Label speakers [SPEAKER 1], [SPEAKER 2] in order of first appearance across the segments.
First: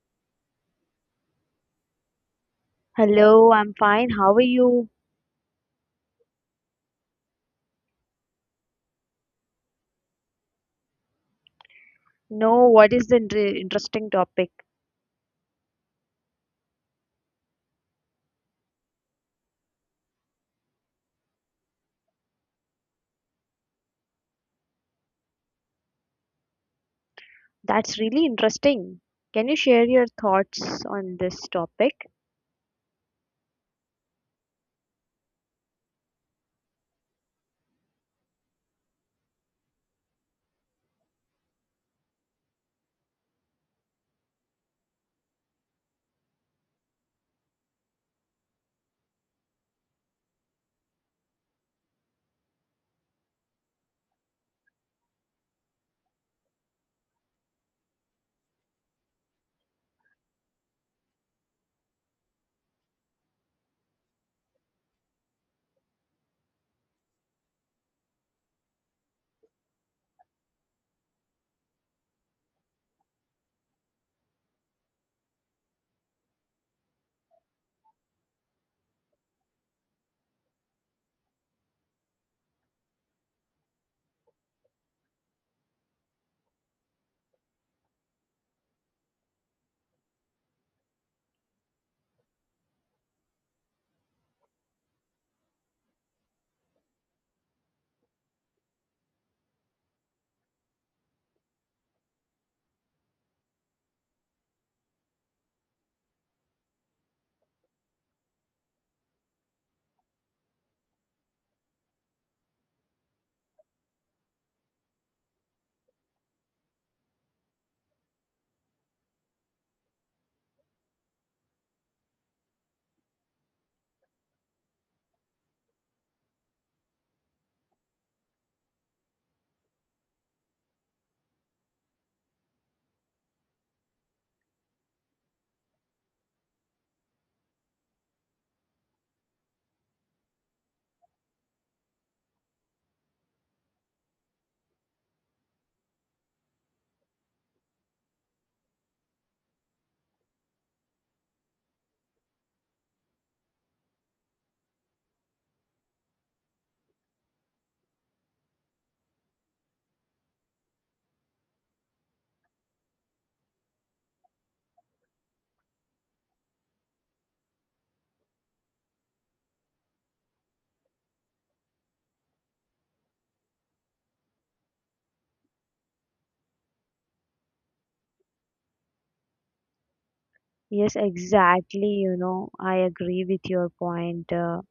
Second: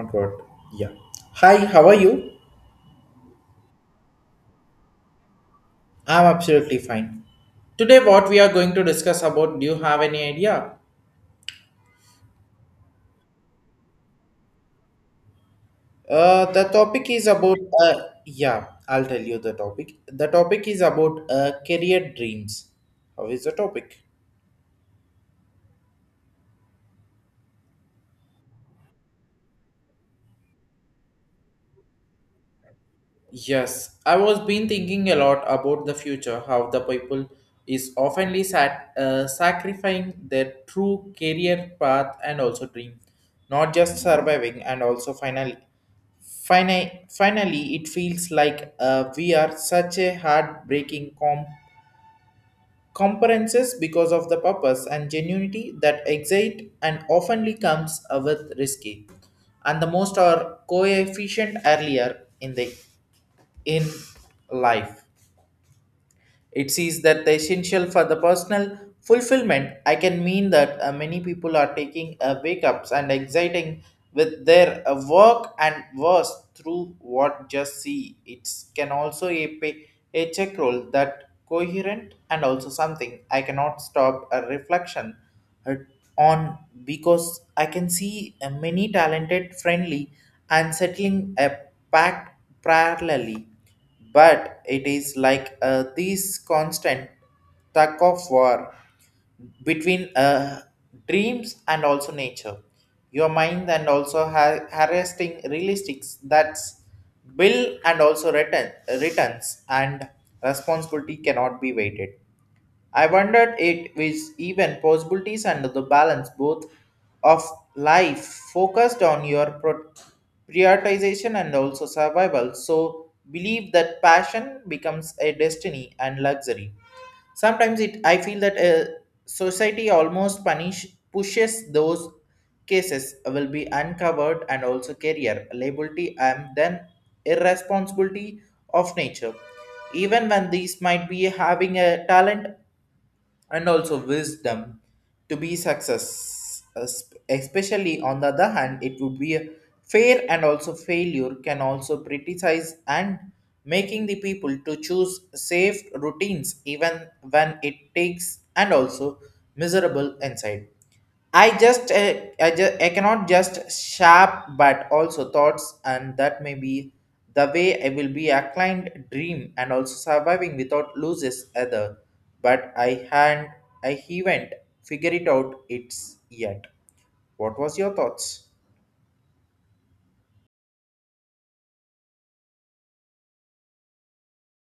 [SPEAKER 1] Concord. Yeah. Hi, how are you?
[SPEAKER 2] Hello, I'm fine. How are you?
[SPEAKER 1] I'm absolutely fine. Today, what we are going to discuss about, do you have any idea?
[SPEAKER 2] No, what is the interesting topic?
[SPEAKER 1] The topic is about yeah, I'll tell you the topic. The topic is about career dreams. How is the topic?
[SPEAKER 2] That's really interesting. Can you share your thoughts on this topic?
[SPEAKER 1] Yes, I was been thinking a lot about the future, how the people is oftenly sat, sacrificing their true career path and also dream, not just surviving and also finally it feels like we are such a heartbreaking comparisons because of the purpose and genuinity that exit and oftenly comes with risky, and the most are coefficient earlier in the in life. It sees that the essential for the personal fulfillment. I can mean that many people are taking wake ups and exciting with their work and worse through what just see. It can also a pay, a check role that coherent and also something I cannot stop a reflection uh, on because I can see many talented, friendly, and settling a pact parallelly, but it is like this constant tug of war between dreams and also nature, your mind and also harassing realistics that's bill and also returns and responsibility cannot be weighted. I wondered it with even possibilities under the balance both of life focused on your prioritization and also survival. So believe that passion becomes a destiny and luxury. Sometimes it I feel that society almost punish pushes those cases will be uncovered and also career liability and then irresponsibility of nature even when these might be having a talent and also wisdom to be success. Especially on the other hand, it would be a fair and also failure can also criticize and making the people to choose safe routines even when it takes and also miserable inside. I just uh, I cannot just sharp but also thoughts, and that may be the way I will be a client dream and also surviving without loses other, but I haven't figured it out it's yet. What was your thoughts?
[SPEAKER 2] Yes, exactly. You know, I agree with your point.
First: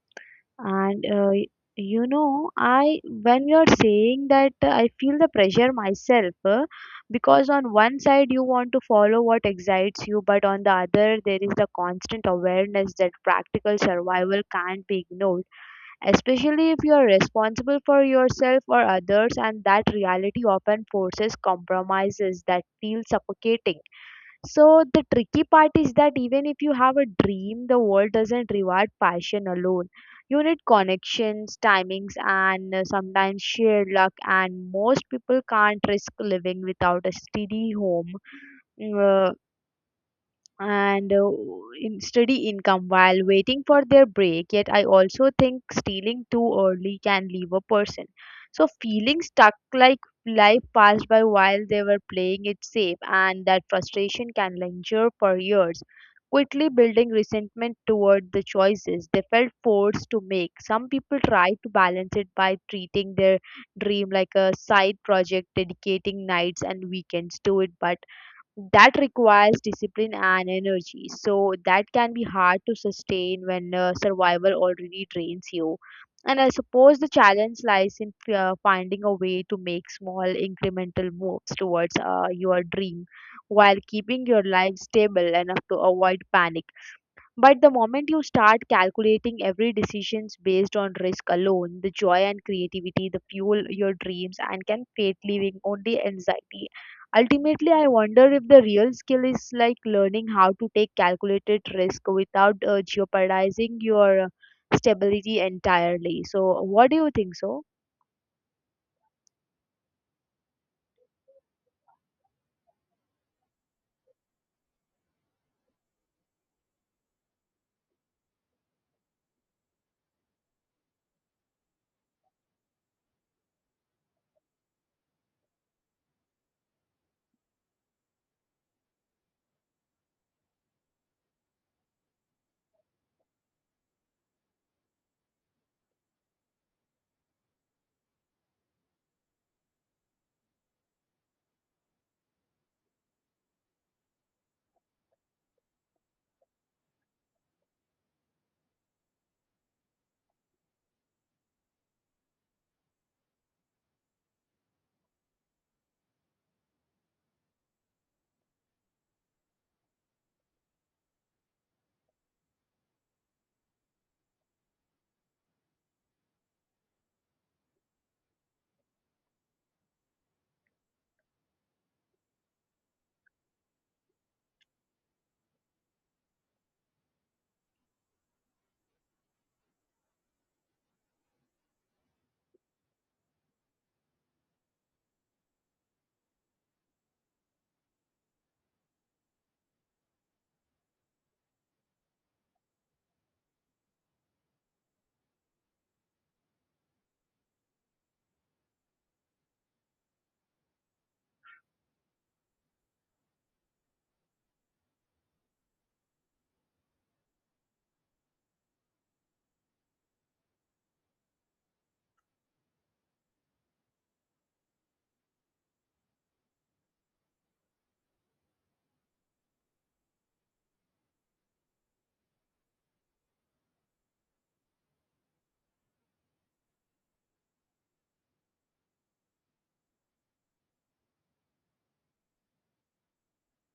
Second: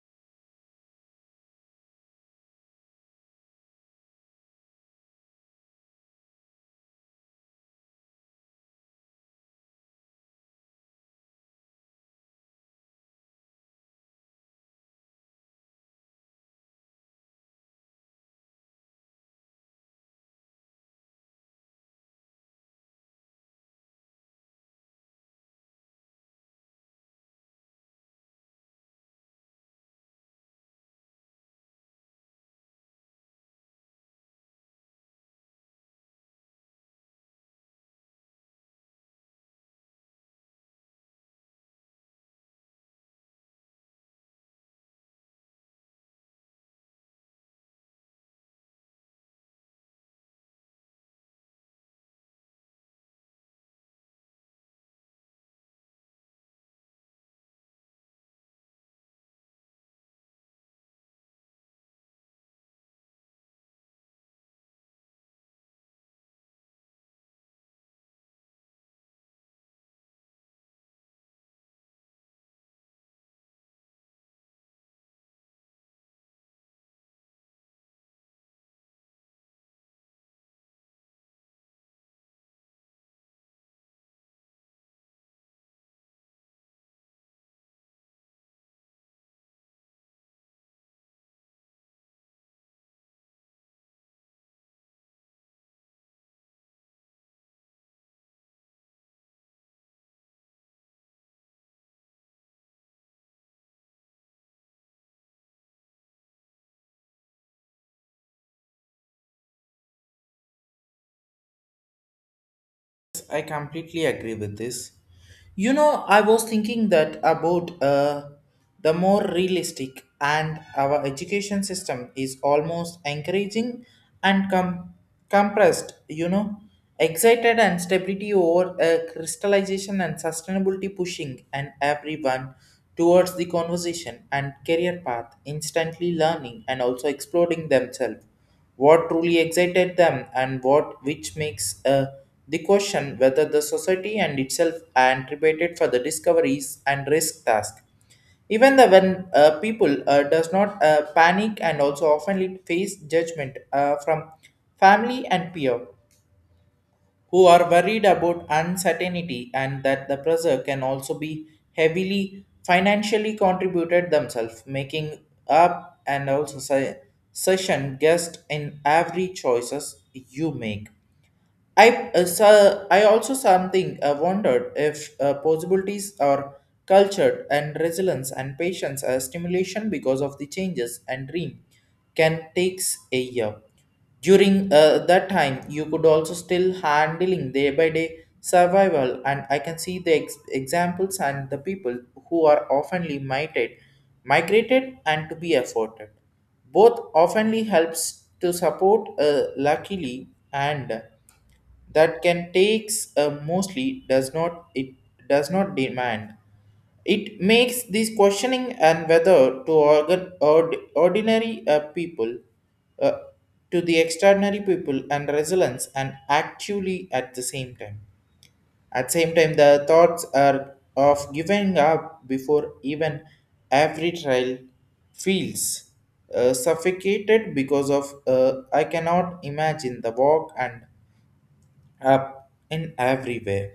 [SPEAKER 2] and uh, y- you know, I when you're saying that, I feel the pressure myself because on one side you want to follow what excites you, but on the other there is the constant awareness that practical survival can't be ignored, especially if you are responsible for yourself or others, and that reality often forces compromises that feel suffocating. So the tricky part is that even if you have a dream, the world doesn't reward passion alone. You need connections, timings, and sometimes shared luck, and most people can't risk living without a steady home uh, and in steady income while waiting for their break. Yet, I also think stealing too early can leave a person. So, feeling stuck like life passed by while they were playing it safe, and that frustration can linger for years, quickly building resentment toward the choices they felt forced to make. Some people try to balance it by treating their dream like a side project, dedicating nights and weekends to it, but that requires discipline and energy, so that can be hard to sustain when survival already drains you. And I suppose the challenge lies in finding a way to make small incremental moves towards your dream while keeping your life stable enough to avoid panic. But the moment you start calculating every decisions based on risk alone, the joy and creativity, the fuel your dreams and can fade, leaving only anxiety. Ultimately, I wonder if the real skill is like learning how to take calculated risk without jeopardizing your stability entirely. So, what do you think so?
[SPEAKER 1] I completely agree with this. You know, I was thinking that about the more realistic and our education system is almost encouraging and compressed, you know, excited and stability over crystallization and sustainability pushing and everyone towards the conversation and career path, instantly learning and also exploring themselves what truly excited them and what which makes the question whether the society and itself anticipated for the discoveries and risk task even the when people does not panic and also often face judgment from family and peer who are worried about uncertainty, and that the pressure can also be heavily financially contributed themselves, making up and also session guest in every choices you make. I so I also something wondered if possibilities are cultured and resilience and patience stimulation because of the changes and dream can takes a year. During that time, you could also still handling day by day survival, and I can see the examples and the people who are oftenly migrated and to be afforded. Both oftenly helps to support luckily, and that can takes mostly does not it does not demand it makes this questioning and whether to ordinary people uh, to the extraordinary people and resilience, and actually at same time the thoughts are of giving up before even every trial feels suffocated because of I cannot imagine the walk and up in every way,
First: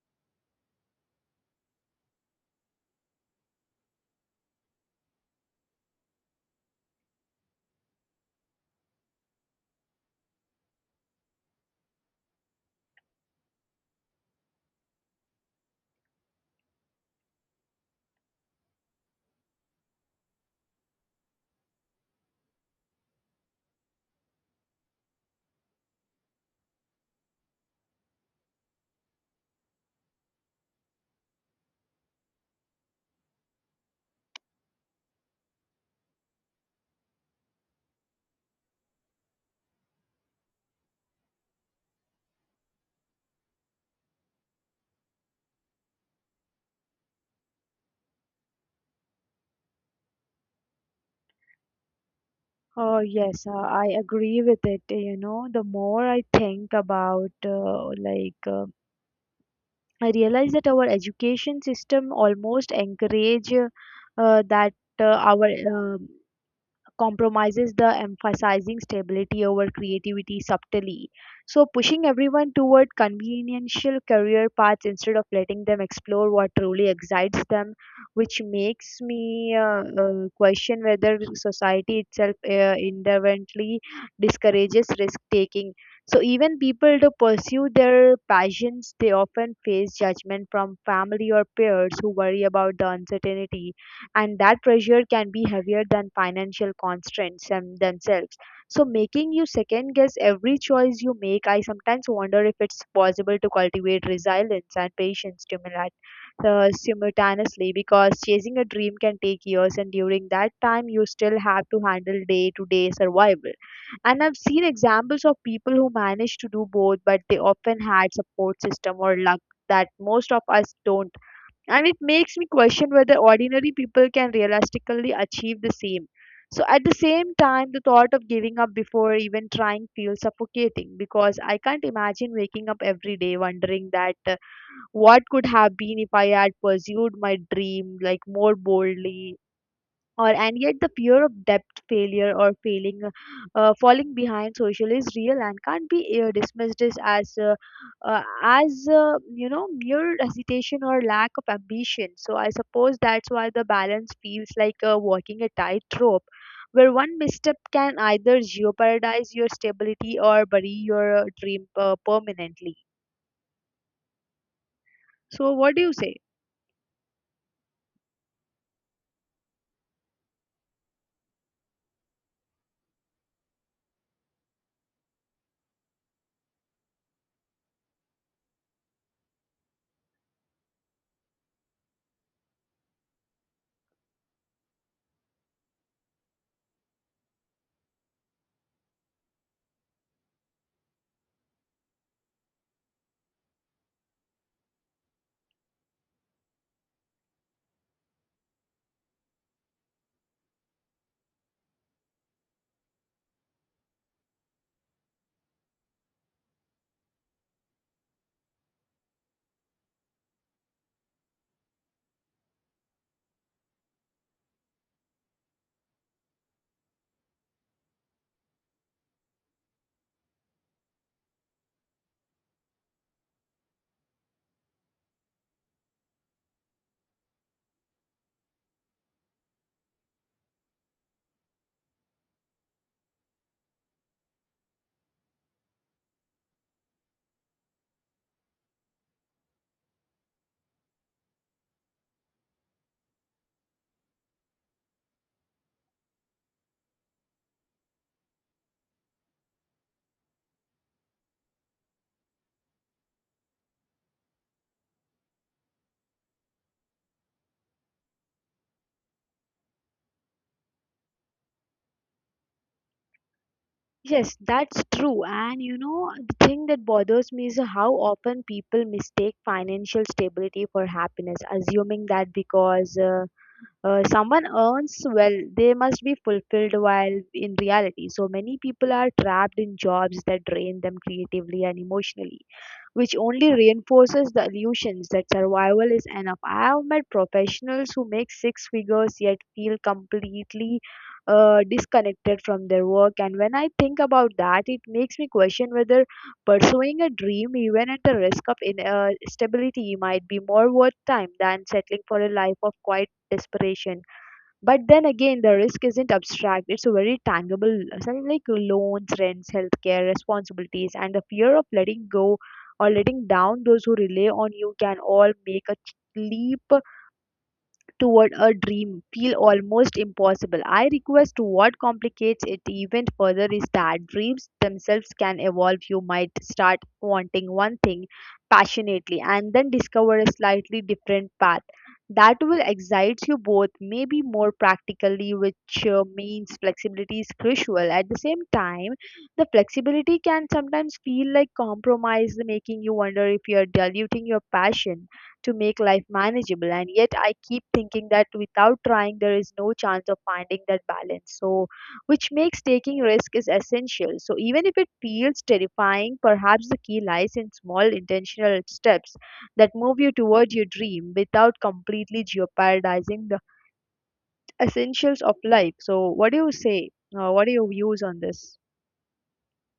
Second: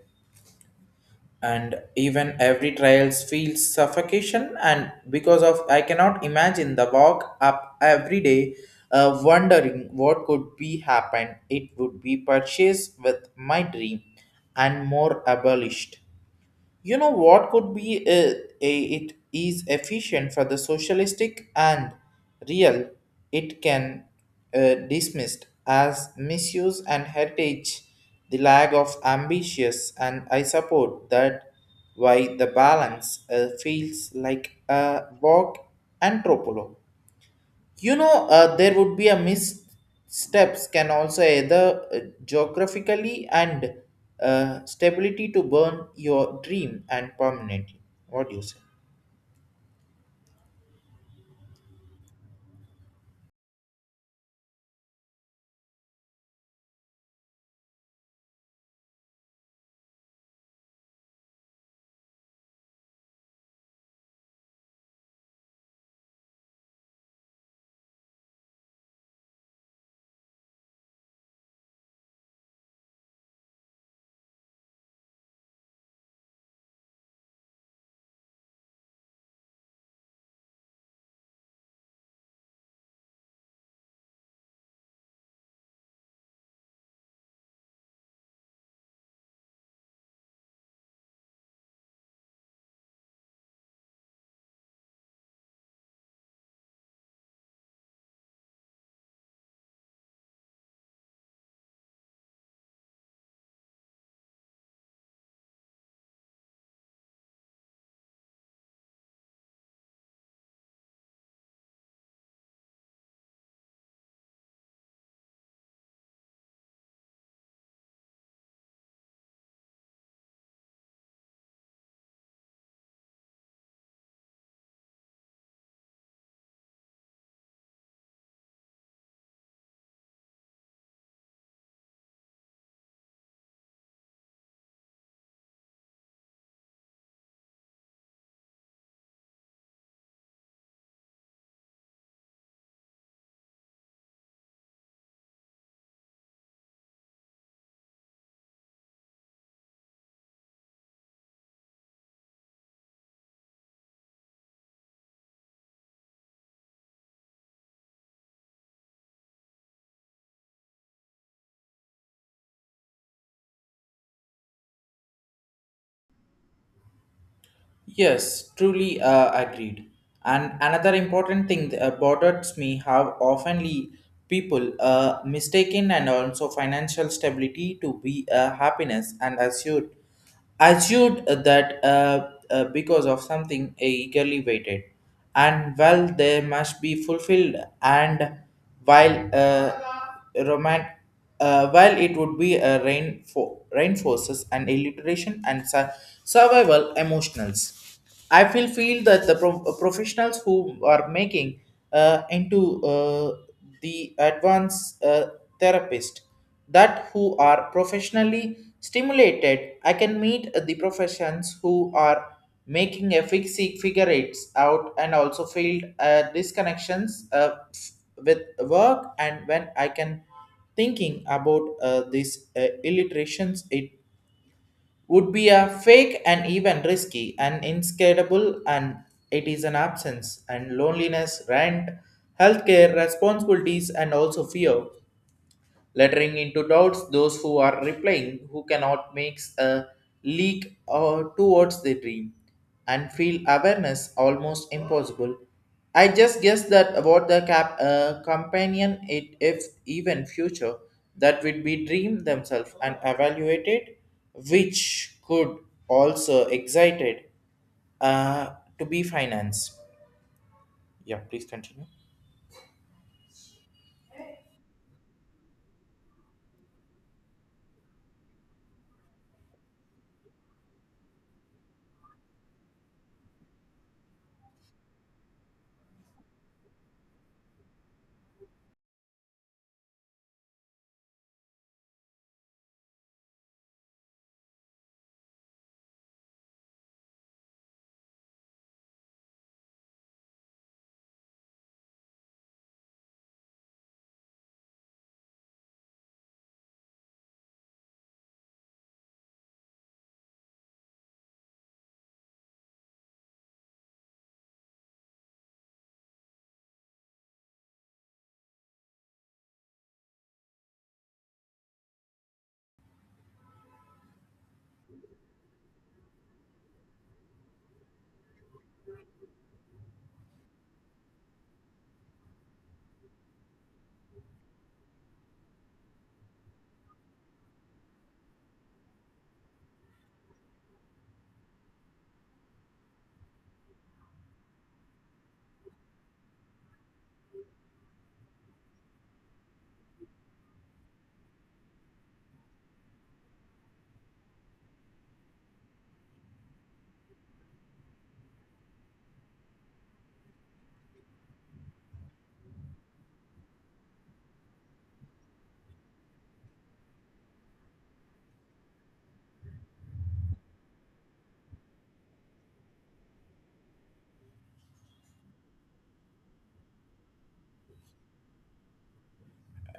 [SPEAKER 1] and even every trials feels suffocation and because of I cannot imagine the walk up every day, wondering what could be happen, it would be purchased with my dream and more abolished, you know what could be a, it is efficient for the socialistic and real. It can dismissed as misuse and heritage, the lack of ambitious, and I support that why the balance feels like a walk and tropolo, you know there would be a missteps can also either geographically and stability to burn your dream and permanently. What do you say?
[SPEAKER 2] Oh, yes, I agree with it. You know, the more I think about I realize that our education system almost encourage that our compromises the emphasizing stability over creativity subtly. So, pushing everyone toward conveniential career paths instead of letting them explore what truly excites them, which makes me question whether society itself inherently discourages risk taking. So, even people to pursue their passions, they often face judgment from family or peers who worry about the uncertainty, and that pressure can be heavier than financial constraints themselves, so making you second guess every choice you make. I sometimes wonder if it's possible to cultivate resilience and patience stimuli simultaneously, because chasing a dream can take years, and during that time you still have to handle day to day survival, and I've seen examples of people who managed to do both, but they often had support system or luck that most of us don't, and it makes me question whether ordinary people can realistically achieve the same. So, at the same time, the thought of giving up before even trying feels suffocating because I can't imagine waking up every day wondering that what could have been if I had pursued my dream like more boldly. Or and yet the fear of debt, failure or failing, falling behind social is real and can't be dismissed as you know, mere hesitation or lack of ambition. So I suppose that's why the balance feels like walking a tightrope where one misstep can either jeopardize your stability or bury your dream permanently. So what do you say?
[SPEAKER 1] Yes, truly agreed. And another important thing that bothers me, how oftenly people mistaken and also financial stability to be happiness and assured that because of something eagerly waited, and well they must be fulfilled, and while romantic, while it would be a rain for reinforces and illiteration and survival emotionals. I feel feel that the professionals who are making into the advanced therapist that who are professionally stimulated. I can meet the professions who are making a fix figure eights out and also feel disconnections with work, and when I can thinking about these illustrations, it would be a fake and even risky and inscrutable, and it is an absence and loneliness, rent, healthcare responsibilities, and also fear lettering into doubts those who are replying who cannot makes a leak towards the dream and feel awareness almost impossible. I just guess that about the cap companion, it if even future that would be dream themselves and evaluated, which could also excited uh, to be financed. Yeah, please continue.
[SPEAKER 2] Yes, that's true. And you know, the thing that bothers me is how often people mistake financial stability for happiness, assuming that because someone earns well, they must be fulfilled while in reality. So many people are trapped in jobs that drain them creatively and emotionally, which only reinforces the illusions that survival is enough. I have met professionals who make six figures yet feel completely disconnected from their work, and when I think about that, it makes me question whether pursuing a dream, even at the risk of stability, might be more worth time than settling for a life of quiet desperation. But then again, the risk isn't abstract, it's a very tangible, something like loans, rents, healthcare, responsibilities, and the fear of letting go or letting down those who rely on you can all make a leap toward a dream feel almost impossible. I request what complicates it even further is that dreams themselves can evolve. You might start wanting one thing passionately and then discover a slightly different path that will excite you both, maybe more practically, which means flexibility is crucial. At the same time, the flexibility can sometimes feel like compromise, making you wonder if you're diluting your passion to make life manageable. And yet, I keep thinking that without trying, there is no chance of finding that balance. So, which makes taking risk is essential. So, even if it feels terrifying, perhaps the key lies in small intentional steps that move you toward your dream without completely jeopardizing the essentials of life. So, what do you say? What are your views on this?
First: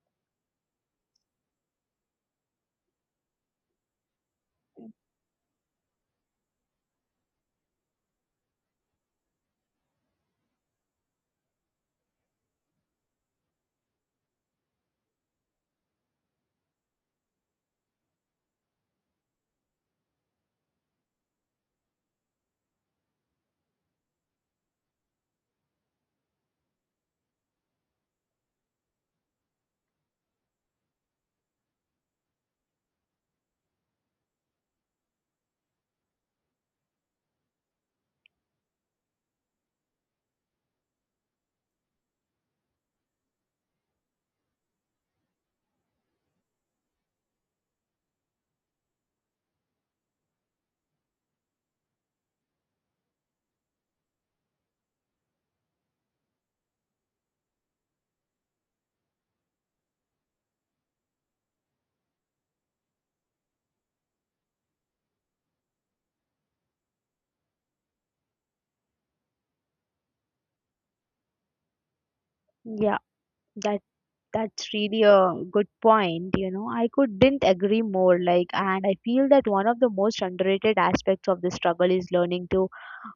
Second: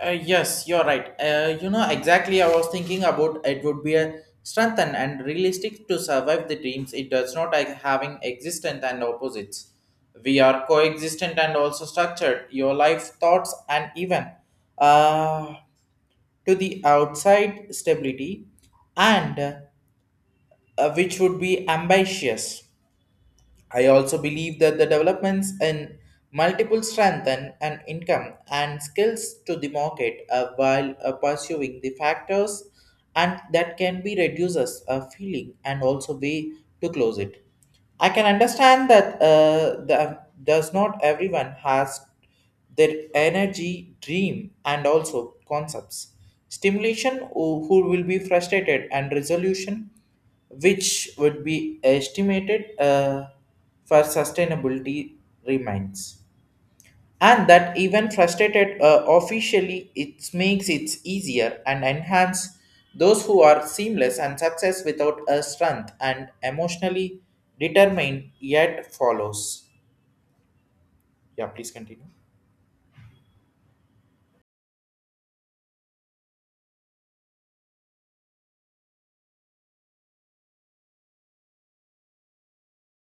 [SPEAKER 1] Yes, you're right. You know exactly. I was thinking about it would be a strengthen and realistic to survive the dreams. It does not like having existent and opposites. We are coexistent and also structured. Your life thoughts and even uh, to the outside stability, and which would be ambitious. I also believe that the developments in multiple strengthen and income and skills to the market while pursuing the factors, and that can be reduces a feeling and also way to close it. I can understand that the, does not everyone has their energy, dream, and also concepts. Stimulation, who will be frustrated, and resolution, which would be estimated for sustainability remains. And that even frustrated officially, it makes it easier and enhance those who are seamless and success without a strength and emotionally determined yet follows. Yeah, please continue.
[SPEAKER 2] Yeah, that. That's really a good point. You know, I could didn't agree more. Like, and I feel that one of the most underrated aspects of the struggle is learning to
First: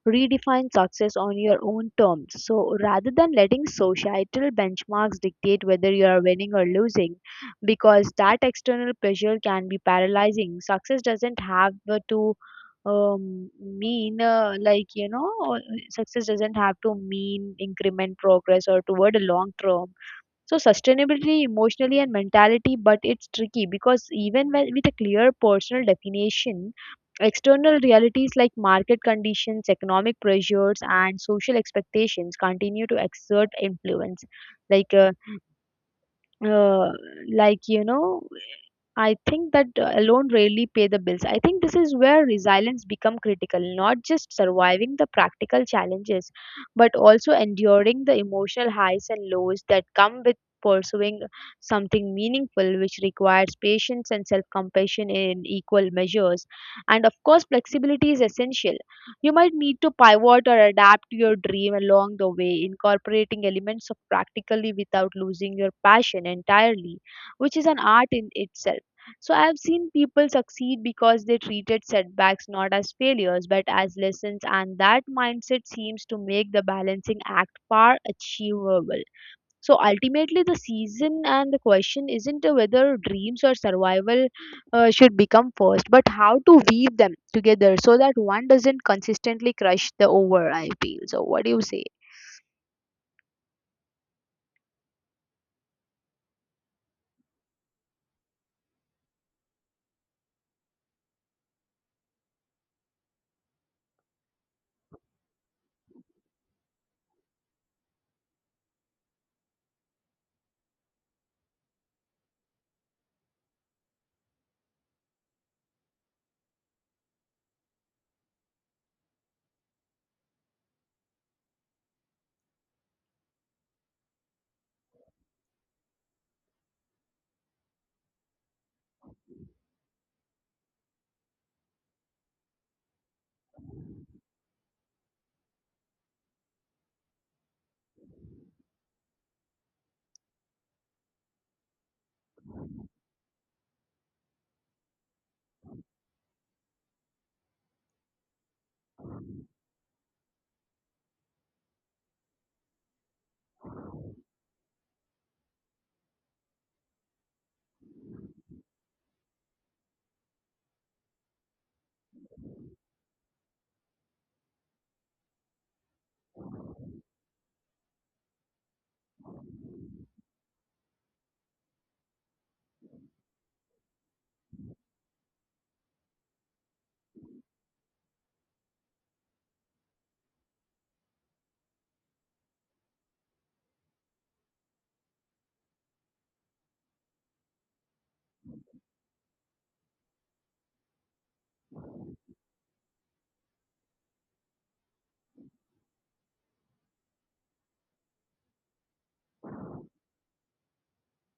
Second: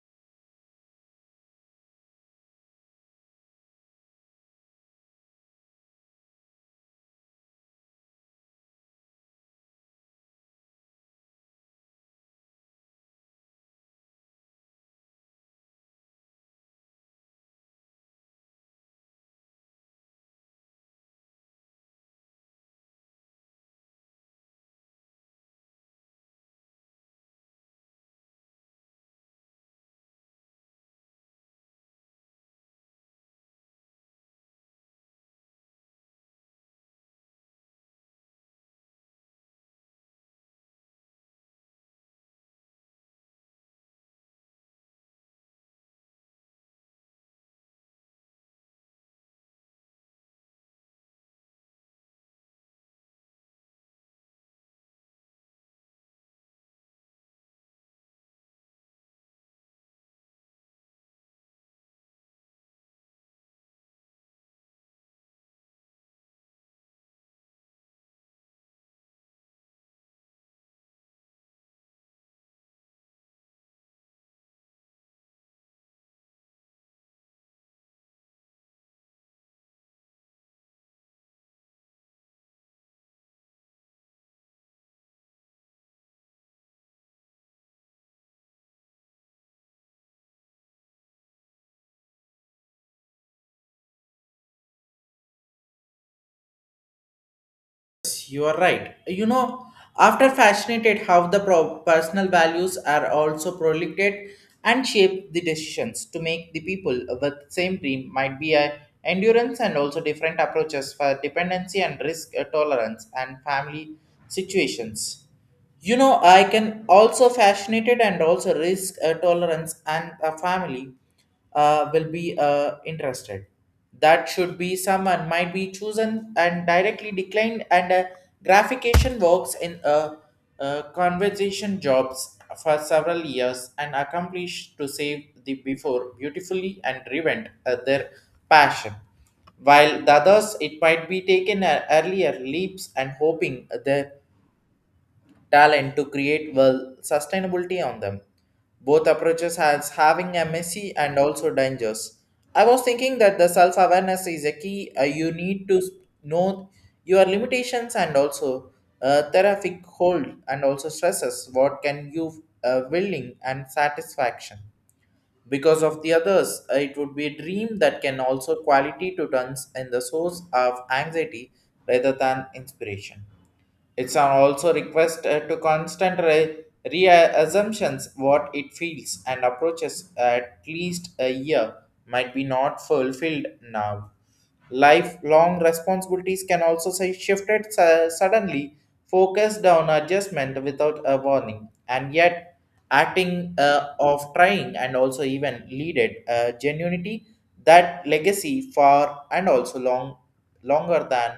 [SPEAKER 2] redefine success on your own terms. So rather than letting societal benchmarks dictate whether you are winning or losing, because that external pressure can be paralyzing, success doesn't have the to mean like you know success doesn't have to mean increment progress or toward a long term, so sustainability emotionally and mentality. But it's tricky because even when, with a clear personal definition, external realities like market conditions, economic pressures, and social expectations continue to exert influence. Like, uh, uh, like you know, I think that alone rarely pay the bills. I think this is where resilience become critical, not just surviving the practical challenges, but also enduring the emotional highs and lows that come with pursuing something meaningful, which requires patience and self-compassion in equal measures. And of course flexibility is essential. You might need to pivot or adapt to your dream along the way, incorporating elements of practically without losing your passion entirely, which is an art in itself. So I've seen people succeed because they treated setbacks not as failures but as lessons, and that mindset seems to make the balancing act far achievable. So ultimately, the season and the question isn't whether dreams or survival should become first, but how to weave them together so that one doesn't consistently crush the over. I feel so. What do you say?
[SPEAKER 1] Yes, you are right. You know, after fascinated how the personal values are also proliferate and shape the decisions to make the people with same dream might be a endurance and also different approaches for dependency and risk tolerance and family situations. You know, I can also fascinated and also risk tolerance and a family will be interested that should be someone might be chosen and directly declined and gratification works in a, conversation jobs for several years and accomplished to save the before beautifully and driven their passion, while the others it might be taken earlier leaps and hoping the talent to create well sustainability on them. Both approaches has having a messy and also dangers. I was thinking that the self awareness is a key. You need to know your limitations and also therapeutic hold and also stresses. What can you willing and satisfaction because of the others it would be a dream that can also quality to turns in the source of anxiety rather than inspiration. It's are also requested to constant reassumptions what it feels and approaches at least a year might be not fulfilled now. Lifelong responsibilities can also say shifted suddenly, focused on adjustment without a warning, and yet acting of trying and also even leaded genuinity that legacy far and also longer than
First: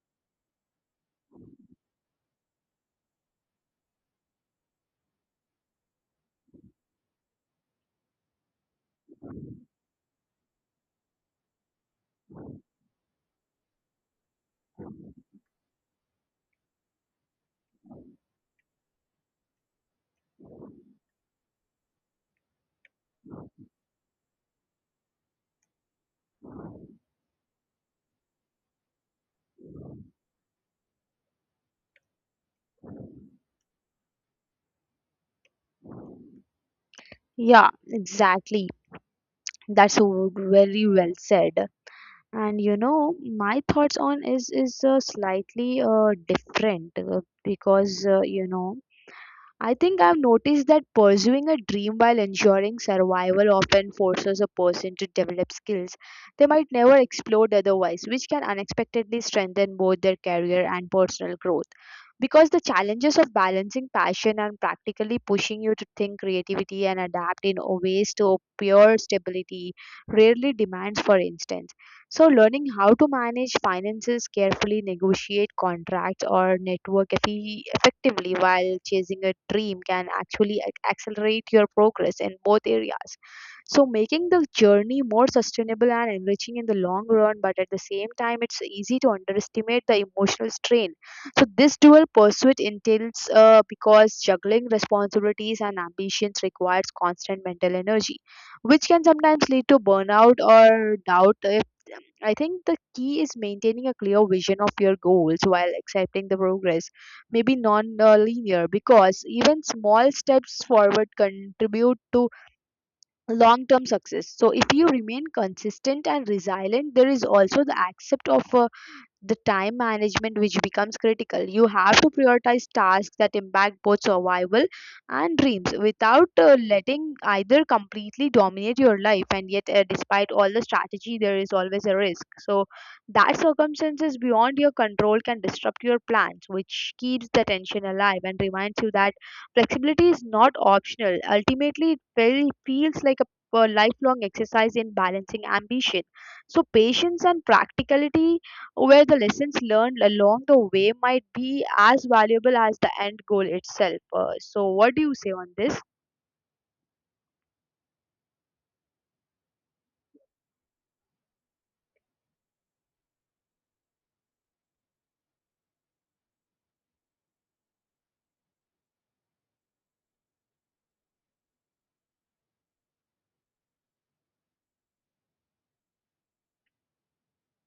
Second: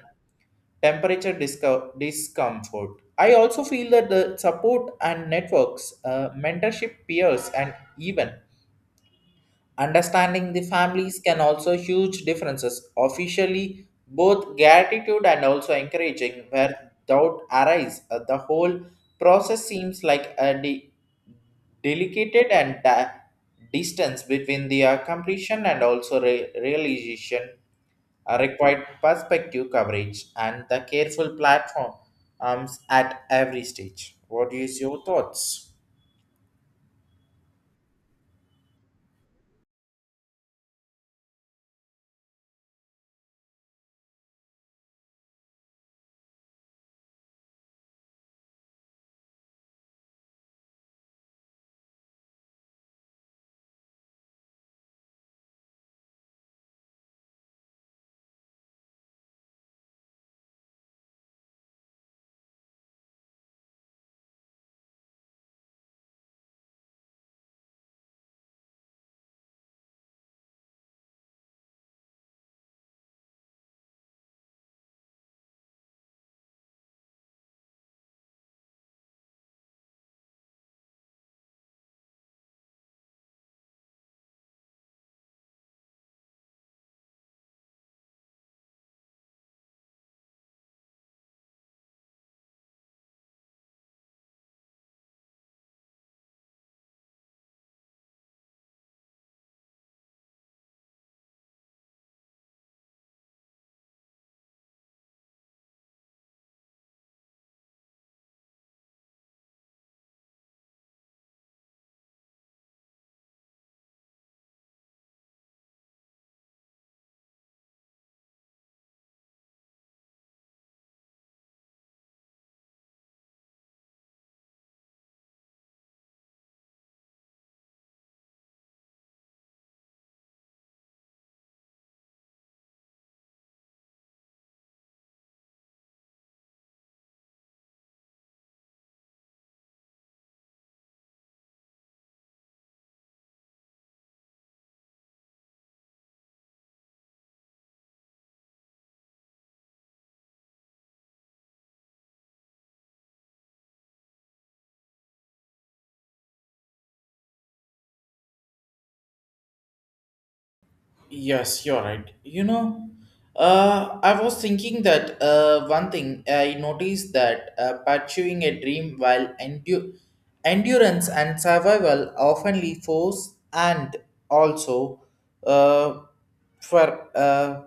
[SPEAKER 1] temperature discomfort. I also feel that the support and networks, mentorship, peers, and even understanding the families can also huge differences. Officially, both gratitude and also encouraging where doubt arise, the whole process seems like a delicate and distance between the completion and also realization required perspective coverage and the careful platforms at every stage. What is your thoughts?
[SPEAKER 2] Yeah, exactly. That's very well said. And you know, my thoughts on is slightly different because you know, I think I've noticed that pursuing a dream while ensuring survival often forces a person to develop skills they might never explore otherwise, which can unexpectedly strengthen both their career and personal growth. Because the challenges of balancing passion and practically pushing you to think creativity and adapt in ways to pure stability rarely demands, for instance. So, learning how to manage finances carefully, negotiate contracts, or network effectively while chasing a dream can actually accelerate your progress in both areas. So, making the journey more sustainable and enriching in the long run. But at the same time, it's easy to underestimate the emotional strain. So, this dual pursuit entails because juggling responsibilities and ambitions requires constant mental energy, which can sometimes lead to burnout or doubt. If I think the key is maintaining a clear vision of your goals while accepting the progress, maybe non-linear, because even small steps forward contribute to long-term success. So, if you remain consistent and resilient, there is also the accept of a the time management which becomes critical. You have to prioritize tasks that impact both survival and dreams without letting either completely dominate your life. And yet despite all the strategy, there is always a risk, so that circumstances beyond your control can disrupt your plans, which keeps the tension alive and reminds you that flexibility is not optional. Ultimately, it very feels like a lifelong exercise in balancing ambition, so patience and practicality, where the lessons learned along the way might be as valuable as the end goal itself. So, what do you say on this?
[SPEAKER 1] Yes, you're right. You know, I was thinking that one thing I noticed that pursuing a dream while endurance and survival often leave force and also uh, for uh,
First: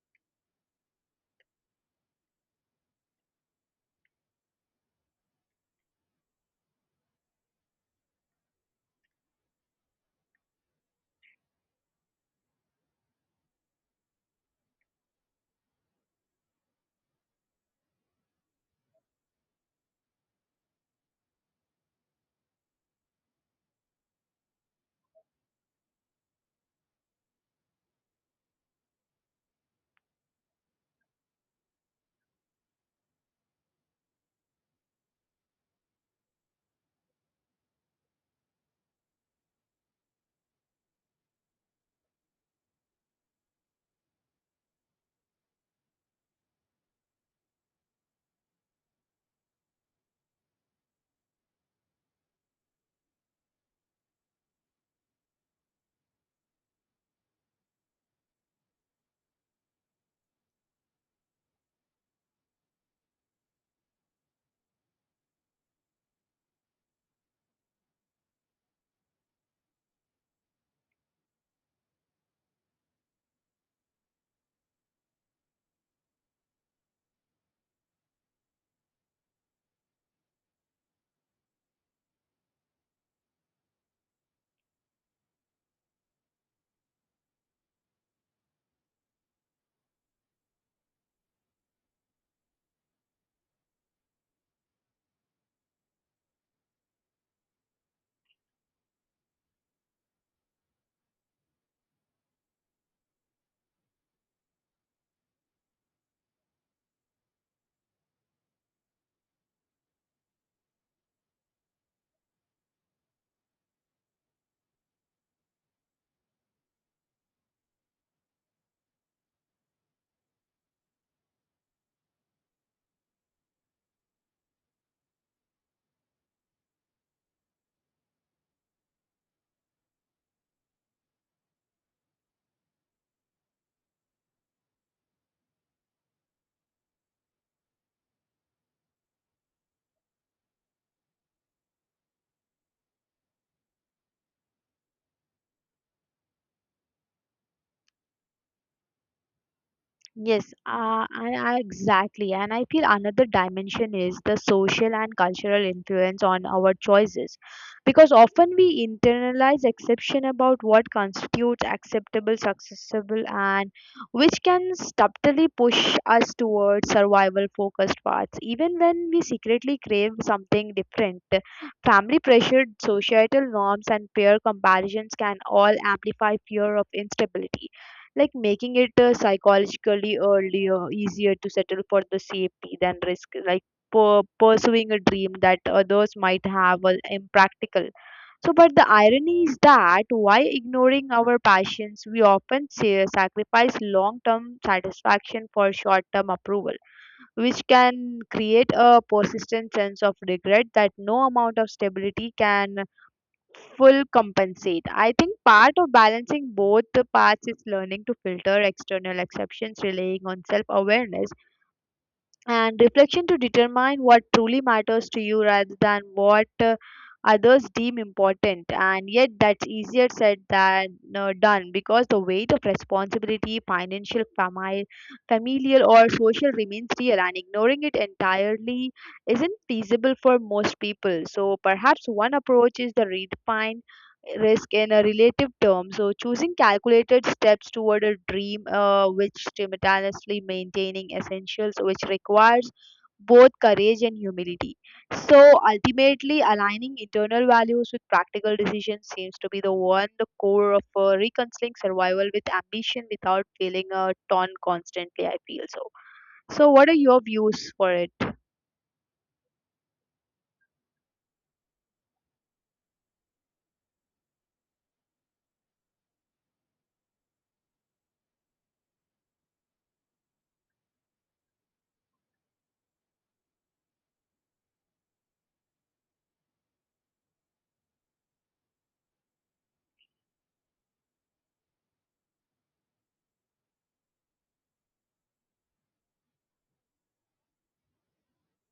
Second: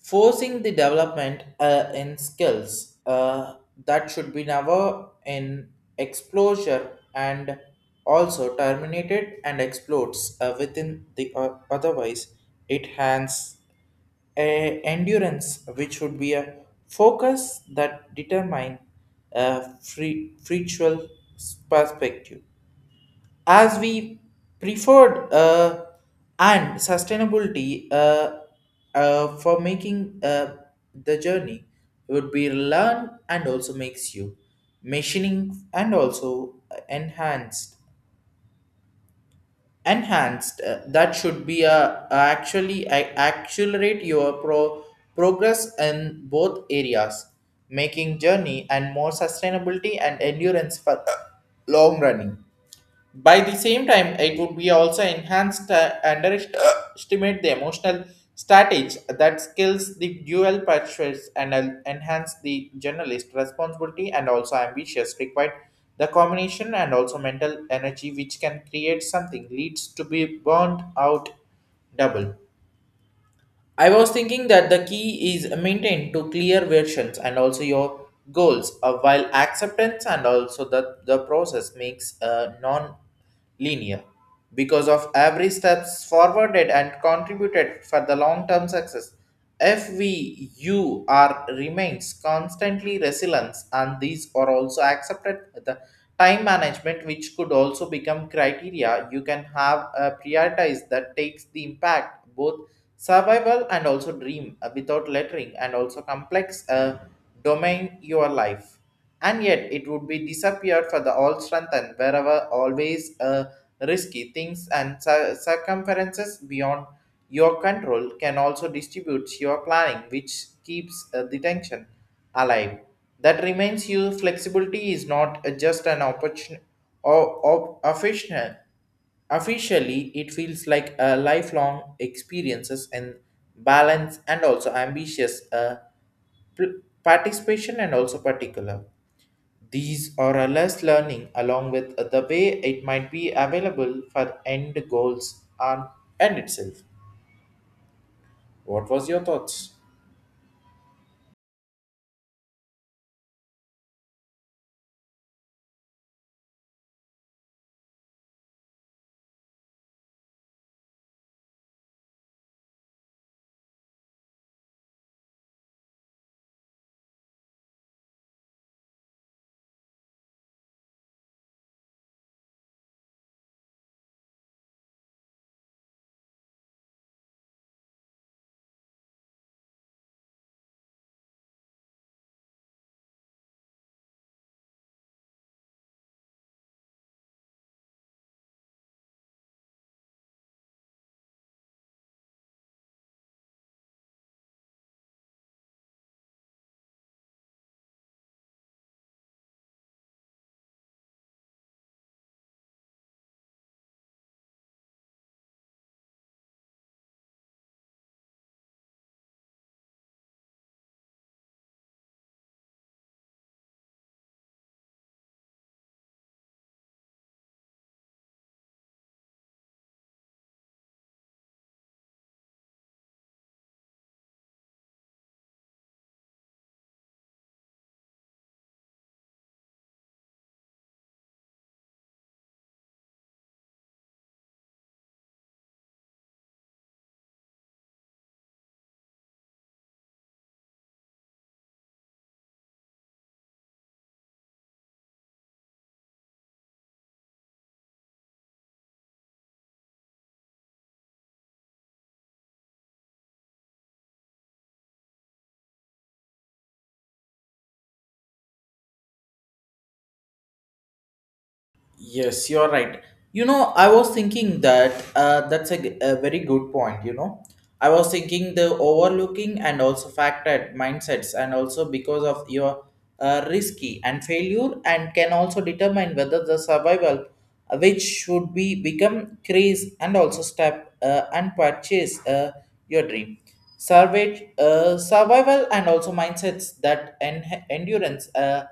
[SPEAKER 1] forcing the development in skills that should be never in exposure and also terminated and explodes within the otherwise it has a endurance which would be a focus that determine a free perspective as we preferred and sustainability for making the journey would be learn and also makes you machining and also enhanced enhanced that should be actually accelerate your progress in both areas making journey and more sustainability and endurance for long running by the same time, it would be also enhanced underestimate the emotional strategy that skills the dual pursuits and enhance the journalist responsibility and also ambitious required the combination and also mental energy which can create something leads to be burned out double. I was thinking that the key is maintained to clear versions and also your goals, while acceptance and also the process makes non-linear because of every steps forwarded and contributed for the long-term success. If we you remains constantly resilience and these are also accepted the time management which could also become criteria you can have a prioritize that takes the impact both survival and also dream without lettering and also complex domain your life and yet it would be disappeared for the all strengthened wherever always risky things and circumferences beyond your control can also distribute your planning which keeps the tension alive that remains you flexibility is not just an opportunity or official officially it feels like a lifelong experiences and balance and also ambitious participation and also particular these are a less learning along with the way it might be available for end goals and end itself. What was your thoughts?
[SPEAKER 2] Yes, exactly. And I feel another dimension is the social and cultural influence on our choices. Because often we internalize exception about what constitutes acceptable, successful, and which can subtly push us towards survival focused paths. Even when we secretly crave something different, family pressure, societal norms, and peer comparisons can all amplify fear of instability, like making it psychologically earlier easier to settle for the safety than risk like pursuing a dream that others might have are impractical. So but the irony is that while ignoring our passions, we often say, sacrifice long term satisfaction for short term approval, which can create a persistent sense of regret that no amount of stability can full compensate. I think part of balancing both the parts is learning to filter external exceptions, relying on self awareness and reflection to determine what truly matters to you rather than what others deem important. And yet, that's easier said than done because the weight of responsibility, financial, familial, or social remains real, and ignoring it entirely isn't feasible for most people. So, perhaps one approach is the redefine risk in a relative term. So, choosing calculated steps toward a dream which simultaneously maintaining essentials, which requires both courage and humility. So, ultimately, aligning internal values with practical decisions seems to be the one, the core of reconciling survival with ambition without feeling a torn constantly. I feel so. So, what are your views for it?
[SPEAKER 1] Yes, you're right. You know, I was thinking that that's a, a very good point. You know, I was thinking the overlooking and also factored mindsets, and also because of your risky and failure, and can also determine whether the survival, which should be become craze and also step and purchase your dream. Survey, survival and also mindsets that endurance.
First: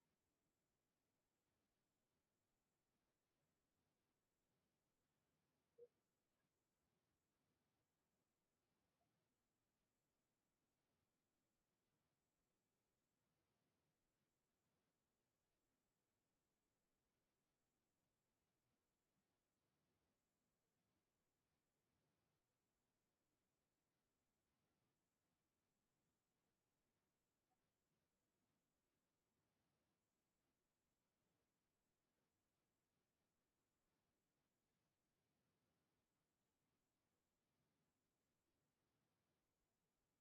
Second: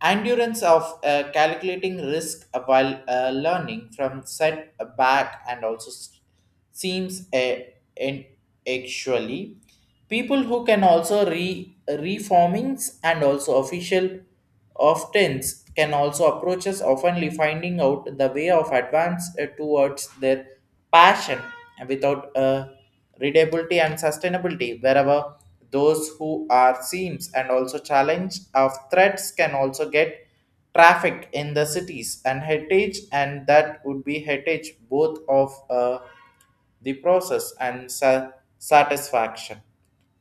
[SPEAKER 1] Endurance of calculating risk while learning from setback and also seems a, an actually people who can also re reformings and also official oftens can also approach us oftenly finding out the way of advance towards their passion without readability and sustainability wherever those who are seams and also challenge of threats can also get traffic in the cities and heritage and that would be heritage both of the process and satisfaction.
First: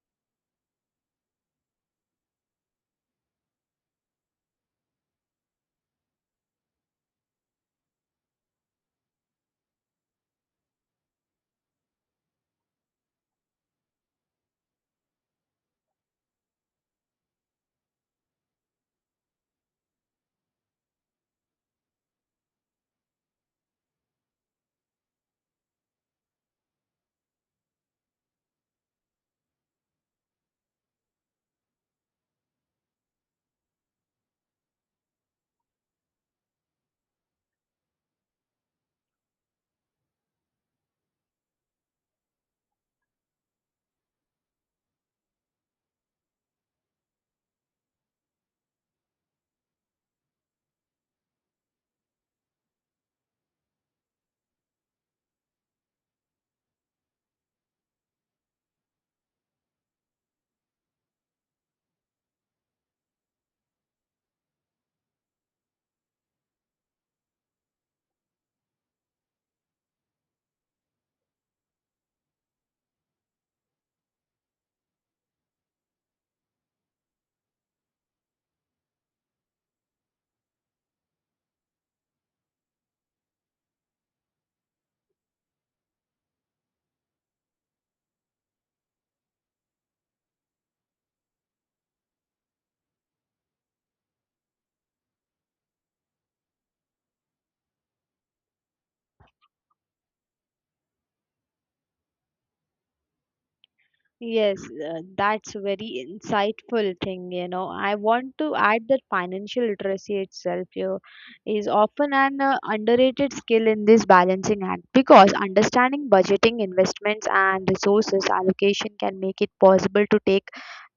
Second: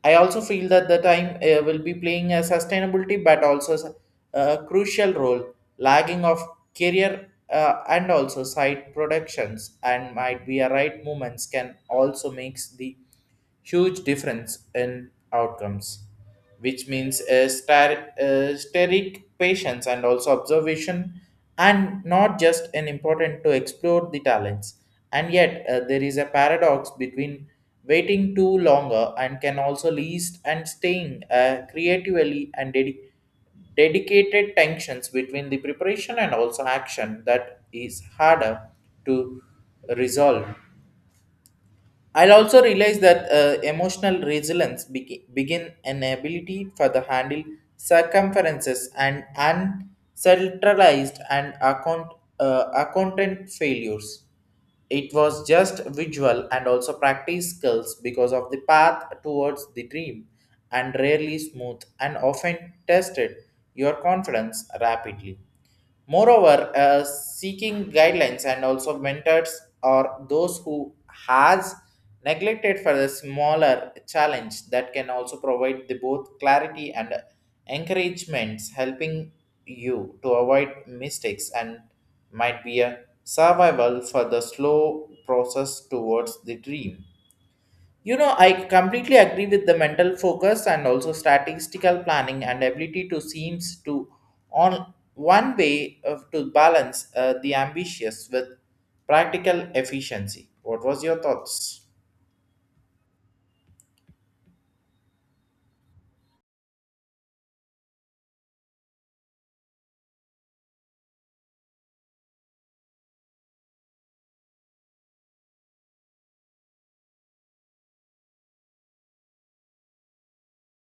[SPEAKER 1] I also feel that the time will be playing a sustainability but also a crucial role, lagging of career and also side productions and might be a right movements can also makes the huge difference in outcomes, which means a star, steric patience and also observation, and not just an important to explore the talents. And yet, there is a paradox between waiting too longer and can also least and staying creatively and dedicated tensions between the preparation and also action that is harder to resolve. I'll also realize that emotional resilience begin an ability for the handle circumferences and uncentralized and account accountant failures. It was just visual and also practice skills because of the path towards the dream and rarely smooth and often tested your confidence rapidly. Moreover, seeking guidelines and also mentors or those who has neglected for the smaller challenge that can also provide the both clarity and encouragements helping you to avoid mistakes and might be a survival for the slow process towards the dream. You know, I completely agree with the mental focus and also statistical planning and ability to seems to on one way of to balance the ambitious with practical efficiency. What was your thoughts?
[SPEAKER 2] Yes, that's very insightful thing, you know. I want to add that financial literacy itself you is often an underrated skill in this balancing act because understanding budgeting, investments, and resources allocation can make it possible to take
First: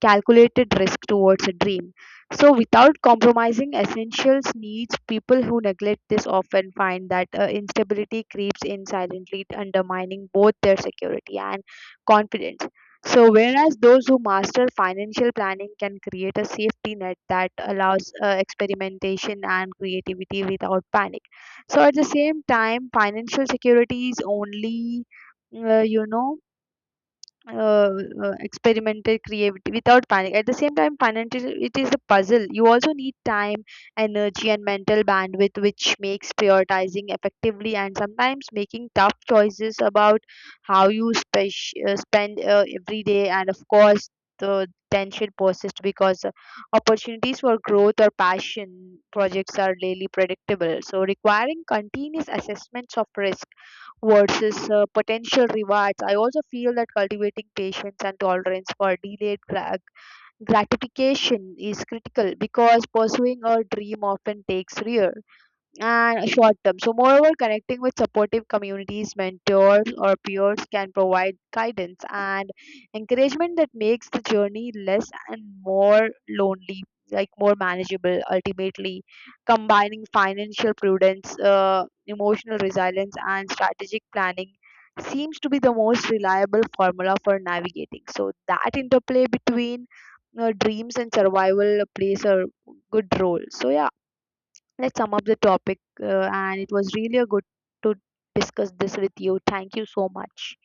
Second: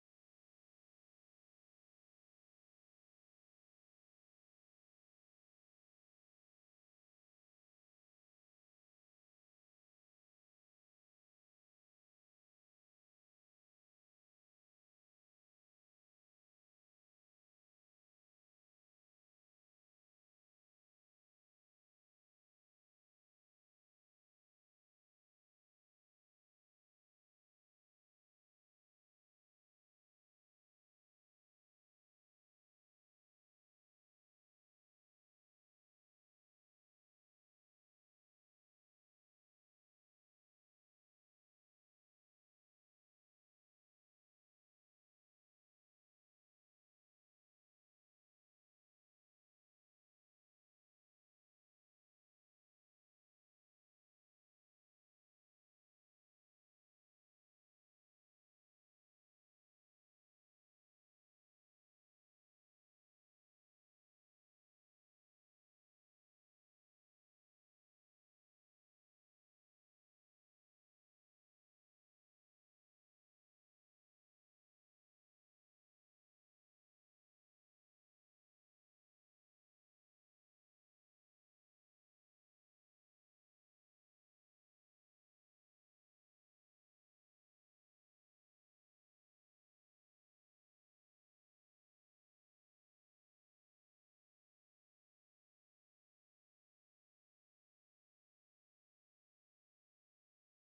[SPEAKER 2] calculated risk towards a dream. So, without compromising essentials needs, people who neglect this often find that instability creeps in silently, undermining both their security and confidence. So, whereas those who master financial planning can create a safety net that allows experimentation and creativity without panic. So, at the same time, financial security is uh, you know, uh, experimental creativity without panic. At the same time, financial it is a puzzle. You also need time, energy and mental bandwidth, which makes prioritizing effectively and sometimes making tough choices about how you spend every day. And of course the tension persists because opportunities for growth or passion projects are rarely predictable, so requiring continuous assessments of risk versus potential rewards. I also feel that cultivating patience and tolerance for delayed gratification is critical because pursuing a dream often takes years and short term. So, moreover, connecting with supportive communities, mentors, or peers can provide guidance and encouragement that makes the journey less and more lonely, like more manageable ultimately. Combining financial prudence, emotional resilience, and strategic planning seems to be the most reliable formula for navigating. So, that interplay between dreams and survival plays a good role. So, yeah, let's sum up the topic, and it was really a good to discuss this with you. Thank you so much.